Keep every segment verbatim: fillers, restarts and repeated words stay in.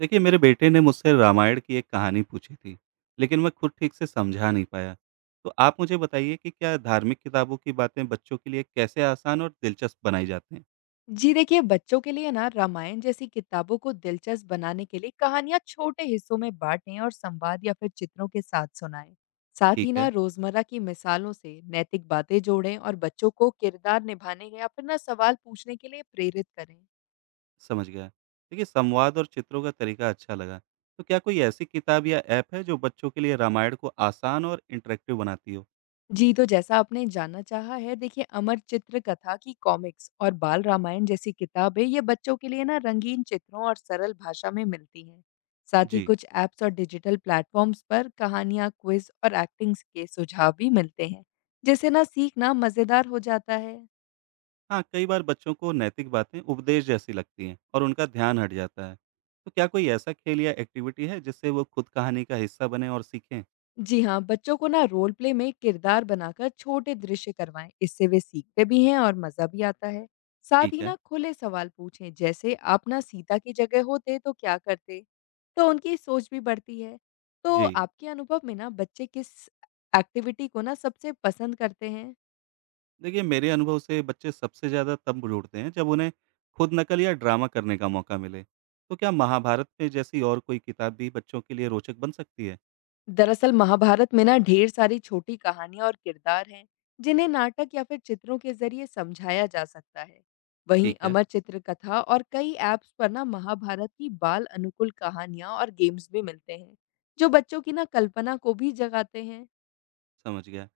देखिए, मेरे बेटे ने मुझसे रामायण की एक कहानी पूछी थी। लेकिन मैं खुद ठीक से समझा नहीं पाया। तो आप मुझे बताइए कि क्या धार्मिक किताबों की बातें बच्चों के लिए कैसे आसान और दिलचस्प बनाई जाती हैं। जी देखिए बच्चों के लिए ना रामायण जैसी किताबों को दिलचस्प बनाने के लिए कहानियां छोटे हिस्सों में बांटें और संवाद या फिर चित्रों के साथ सुनाएं। साथ ठीक ही ना है, रोजमर्रा की मिसालों से नैतिक बातें जोड़ें और बच्चों को किरदार निभाने या फिर ना सवाल पूछने के लिए प्रेरित करें। समझ गया। देखिए, संवाद और चित्रों का तरीका अच्छा लगा। तो क्या कोई ऐसी किताब या ऐप है जो बच्चों के लिए रामायण को आसान और इंटरेक्टिव बनाती हो। जी, तो जैसा आपने जानना चाहा है, देखिए अमर चित्र कथा की कॉमिक्स और बाल रामायण जैसी किताबें ये बच्चों के लिए ना रंगीन चित्रों और सरल भाषा में मिलती हैं। साथ ही जी। कुछ ऐप्स और डिजिटल प्लेटफॉर्म्स पर कहानियाँ, क्विज़ और एक्टिंग्स के सुझाव भी मिलते हैं, जिससे ना सीखना मज़ेदार हो जाता है। हाँ, कई बार बच्चों को नैतिक बातें उपदेश जैसी लगती हैं और उनका ध्यान हट जाता है। तो क्या कोई ऐसा खेल या एक्टिविटी है जिससे वो खुद कहानी का हिस्सा बने और सीखें। जी हाँ, बच्चों को ना रोल प्ले में किरदार बनाकर छोटे दृश्य करवाएं। इससे वे सीखते भी हैं और मज़ा भी आता है। साथ ठीक ही है। ना खुले सवाल पूछें जैसे आप ना सीता की जगह होते तो क्या करते? तो उनकी सोच भी बढ़ती है। तो जी। आपके अनुभव में ना बच्चे किस एक्टिविटी को ना सबसे पसंद करते हैं? देखिए, मेरे अनुभव से बच्चे सबसे ज़्यादा तब जुड़ते हैं जब उन्हें खुद नकल या ड्रामा करने का मौका मिले। तो क्या महाभारत में जैसी और कोई किताब भी बच्चों के लिए रोचक बन सकती है? दरअसल महाभारत में ना ढेर सारी छोटी कहानियां और किरदार हैं, जिन्हें नाटक या फिर चित्रों के जरिए समझाया जा सकता है। वहीं ठीक है, अमर चित्र कथा और कई ऐप्स पर ना महाभारत की बाल अनुकूल कहानियां और गेम्स भी मिलते हैं, जो बच्चों की ना कल्पना को भी जगाते हैं। समझ गया।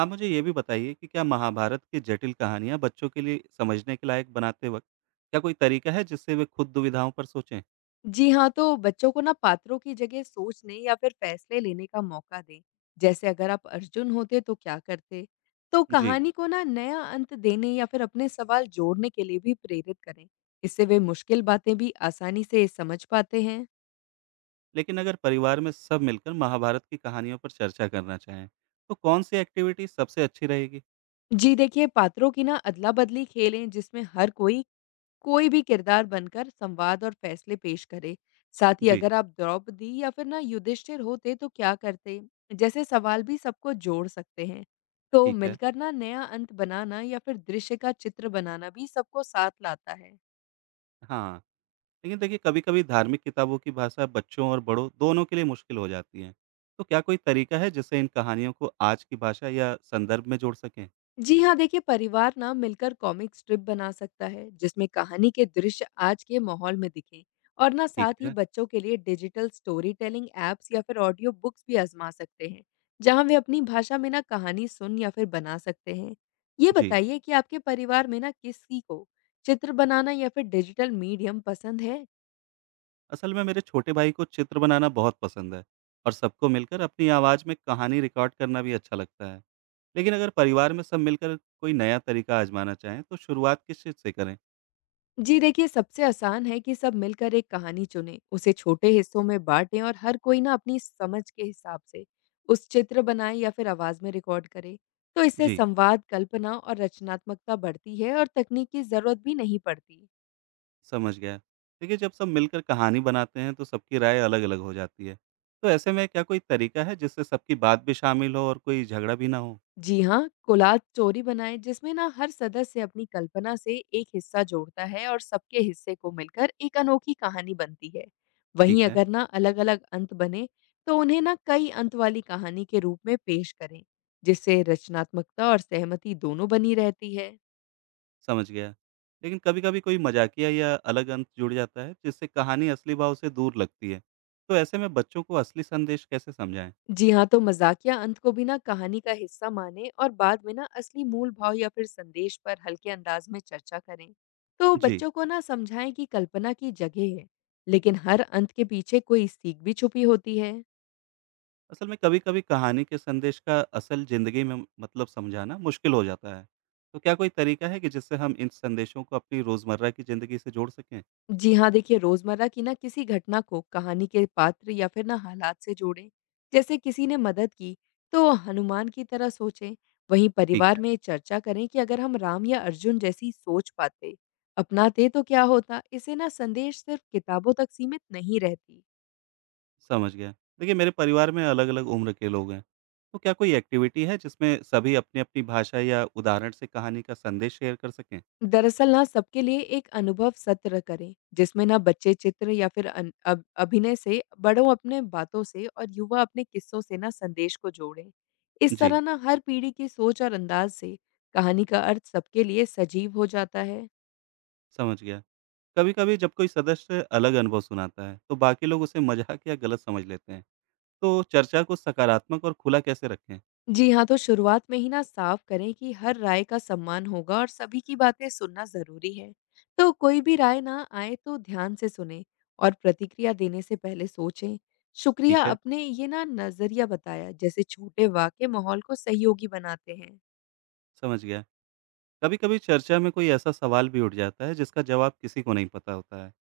आप मुझे ये भी बताइए कि क्या महाभारत की जटिल कहानियाँ बच्चों के लिए समझने के लायक बनाते वक़्त क्या कोई तरीका है जिससे वे खुद दुविधाओं पर सोचें? जी हाँ, तो बच्चों को ना पात्रों की जगह सोचने या फिर फैसले लेने का मौका दें। जैसे अगर आप अर्जुन होते तो क्या करते? तो जी। कहानी को ना नया अंत देने या फिर अपने सवाल जोड़ने के लिए भी प्रेरित करें। इससे वे मुश्किल बातें भी आसानी से समझ पाते हैं। लेकिन अगर परिवार में सब मिलकर महाभारत की कहानियों पर चर्चा करना चाहें, तो कौन-सी एक्टिविटी सबसे अच्छी रहेगी? जी देखिए, पात्रों की ना अदला-बदली खेलें जिसमें हर कोई कोई भी किरदार बनकर संवाद और फैसले पेश करे। साथ ही जी। अगर आप द्रौपदी या फिर ना युधिष्ठिर होते तो क्या करते? जैसे सवाल भी सबको जोड़ सकते हैं। तो ठीक है। मिलकर ना नया अंत बनाना या फिर दृश्य का चित्र बनाना भी सबको साथ लाता है। हाँ। लेकिन देखिए, कभी-कभी धार्मिक किताबों की भाषा बच्चों और बड़ों दोनों के लिए मुश्किल हो जाती है। तो क्या कोई तरीका है जिससे इन कहानियों को आज की भाषा या संदर्भ में जोड़ सकें? जी हाँ, देखिए परिवार ना मिलकर कॉमिक स्ट्रिप बना सकता है जिसमें कहानी के दृश्य आज के माहौल में दिखें। और ना ठीक साथ ही है। बच्चों के लिए डिजिटल स्टोरी टेलिंग एप्स या फिर ऑडियो बुक्स भी आजमा सकते हैं, जहाँ वे अपनी भाषा में ना कहानी सुन या फिर बना सकते हैं। ये जी। बताइए कि आपके परिवार में ना किसी को चित्र बनाना या फिर डिजिटल मीडियम पसंद है? असल में मेरे छोटे भाई को चित्र बनाना बहुत पसंद है और सबको मिलकर अपनी आवाज़ में कहानी रिकॉर्ड करना भी अच्छा लगता है। लेकिन अगर परिवार में सब मिलकर कोई नया तरीका आजमाना चाहें तो शुरुआत किस चीज़ से करें? जी देखिए सबसे आसान है कि सब मिलकर एक कहानी चुनें, उसे छोटे हिस्सों में बांटें और हर कोई ना अपनी समझ के हिसाब से उस चित्र बनाए या फिर आवाज में रिकॉर्ड करे। तो इससे जी। संवाद, कल्पना और रचनात्मकता बढ़ती है और तकनीक की जरूरत भी नहीं पड़ती। समझ गया। देखिए, जब सब मिलकर कहानी बनाते हैं तो सबकी राय अलग-अलग हो जाती है। तो ऐसे में क्या कोई तरीका है जिससे सबकी बात भी शामिल हो और कोई झगड़ा भी ना हो? जी हाँ, कोलाज चोरी बनाएँ जिसमें ना हर सदस्य अपनी कल्पना से एक हिस्सा जोड़ता है और सबके हिस्से को मिलकर एक अनोखी कहानी बनती है। ठीक वहीं है, अगर ना अलग-अलग अंत बने तो उन्हें ना कई अंत वाली कहानी के रूप में पेश करें, जिससे रचनात्मकता और सहमति दोनों बनी रहती है। समझ गया। लेकिन कभी-कभी कोई मजाकिया या अलग अंत जुड़ जाता है जिससे कहानी असली भाव से दूर लगती है। तो ऐसे में बच्चों को असली संदेश कैसे समझाएं? जी हाँ, तो मज़ाकिया अंत को भी ना कहानी का हिस्सा मानें और बाद में ना असली मूल भाव या फिर संदेश पर हल्के अंदाज में चर्चा करें। तो जी। बच्चों को ना समझाएं कि कल्पना की जगह है, लेकिन हर अंत के पीछे कोई सीख भी छुपी होती है। असल में कभी-कभी कहानी के संदेश का असल ज़िंदगी में मतलब समझाना मुश्किल हो जाता है। तो क्या कोई तरीका है कि जिससे हम इन संदेशों को अपनी रोज़मर्रा की ज़िंदगी से जोड़ सकें? जी हाँ, देखिए रोज़मर्रा की ना किसी घटना को कहानी के पात्र या फिर ना हालात से जोड़ें। जैसे किसी ने मदद की तो हनुमान की तरह सोचें। वहीं ठीक परिवार है। में चर्चा करें कि अगर हम राम या अर्जुन जैसी सोच पाते अपनाते तो क्या होता? इससे ना संदेश सिर्फ किताबों तक सीमित नहीं रहती। समझ गया। देखिए, मेरे परिवार में अलग-अलग उम्र के लोग हैं। तो क्या कोई एक्टिविटी है जिसमें सभी अपनी-अपनी भाषा या उदाहरण से कहानी का संदेश शेयर कर सकें? दरअसल ना सबके लिए एक अनुभव सत्र करें जिसमें ना बच्चे चित्र या फिर अन, अब, अभिनय से, बड़ों अपने बातों से और युवा अपने किस्सों से ना संदेश को जोड़ें। इस जी। तरह ना हर पीढ़ी की सोच और अंदाज से कहानी का अर्थ सबके लिए सजीव हो जाता है। समझ गया। कभी-कभी जब कोई सदस्य अलग अनुभव सुनाता है, तो बाकी लोग उसे मज़ाक या गलत समझ लेते हैं। तो चर्चा को सकारात्मक और खुला कैसे रखें? जी हाँ, तो शुरुआत में ही ना साफ करें कि हर राय का सम्मान होगा और सभी की बातें सुनना ज़रूरी है। तो कोई भी राय ना आए तो ध्यान से सुनें और प्रतिक्रिया देने से पहले सोचें। शुक्रिया ठीक है, अपने ये ना नज़रिया बताया जैसे छोटे वाक्य माहौल को सहयोगी बनाते हैं। समझ गया। कभी-कभी चर्चा में कोई ऐसा सवाल भी उठ जाता है जिसका जवाब किसी को नहीं पता होता है।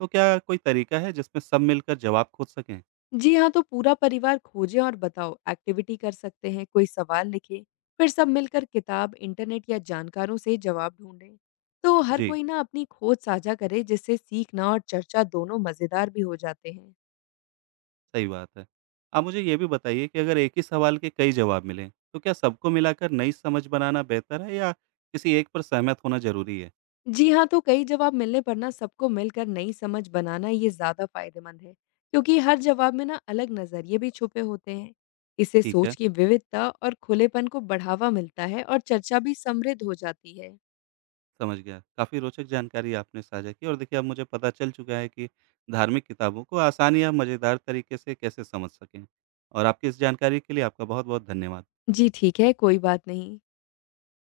तो क्या कोई तरीका है जिसमें सब मिलकर जवाब खोज सकें? जी हाँ, तो पूरा परिवार खोजे और बताओ एक्टिविटी कर सकते हैं, कोई सवाल लिखे, फिर सब मिलकर किताब, इंटरनेट या जानकारों से जवाब ढूंढें। तो हर जी। कोई ना अपनी खोज साझा करे जिससे सीखना और चर्चा दोनों मजेदार भी हो जाते हैं। सही बात है। आप मुझे ये भी बताइए कि अगर एक ही सवाल के कई जवाब मिलें, तो क्या सबको मिलाकर नई समझ बनाना बेहतर है या किसी एक पर सहमत होना ज़रूरी है? जी हाँ, तो कई जवाब मिलने पर ना सबको मिलकर नई समझ बनाना ये ज्यादा फायदेमंद है, क्योंकि हर जवाब में ना अलग नजरिए भी छुपे होते हैं। इससे ठीक है, सोच की विविधता और खुलेपन को बढ़ावा मिलता है और चर्चा भी समृद्ध हो जाती है। समझ गया। काफ़ी रोचक जानकारी आपने साझा की और देखिए, अब मुझे पता चल चुका है कि धार्मिक किताबों को आसान या मज़ेदार तरीके से कैसे समझ सकें। और आपकी इस जानकारी के लिए आपका बहुत-बहुत धन्यवाद। जी ठीक है, कोई बात नहीं।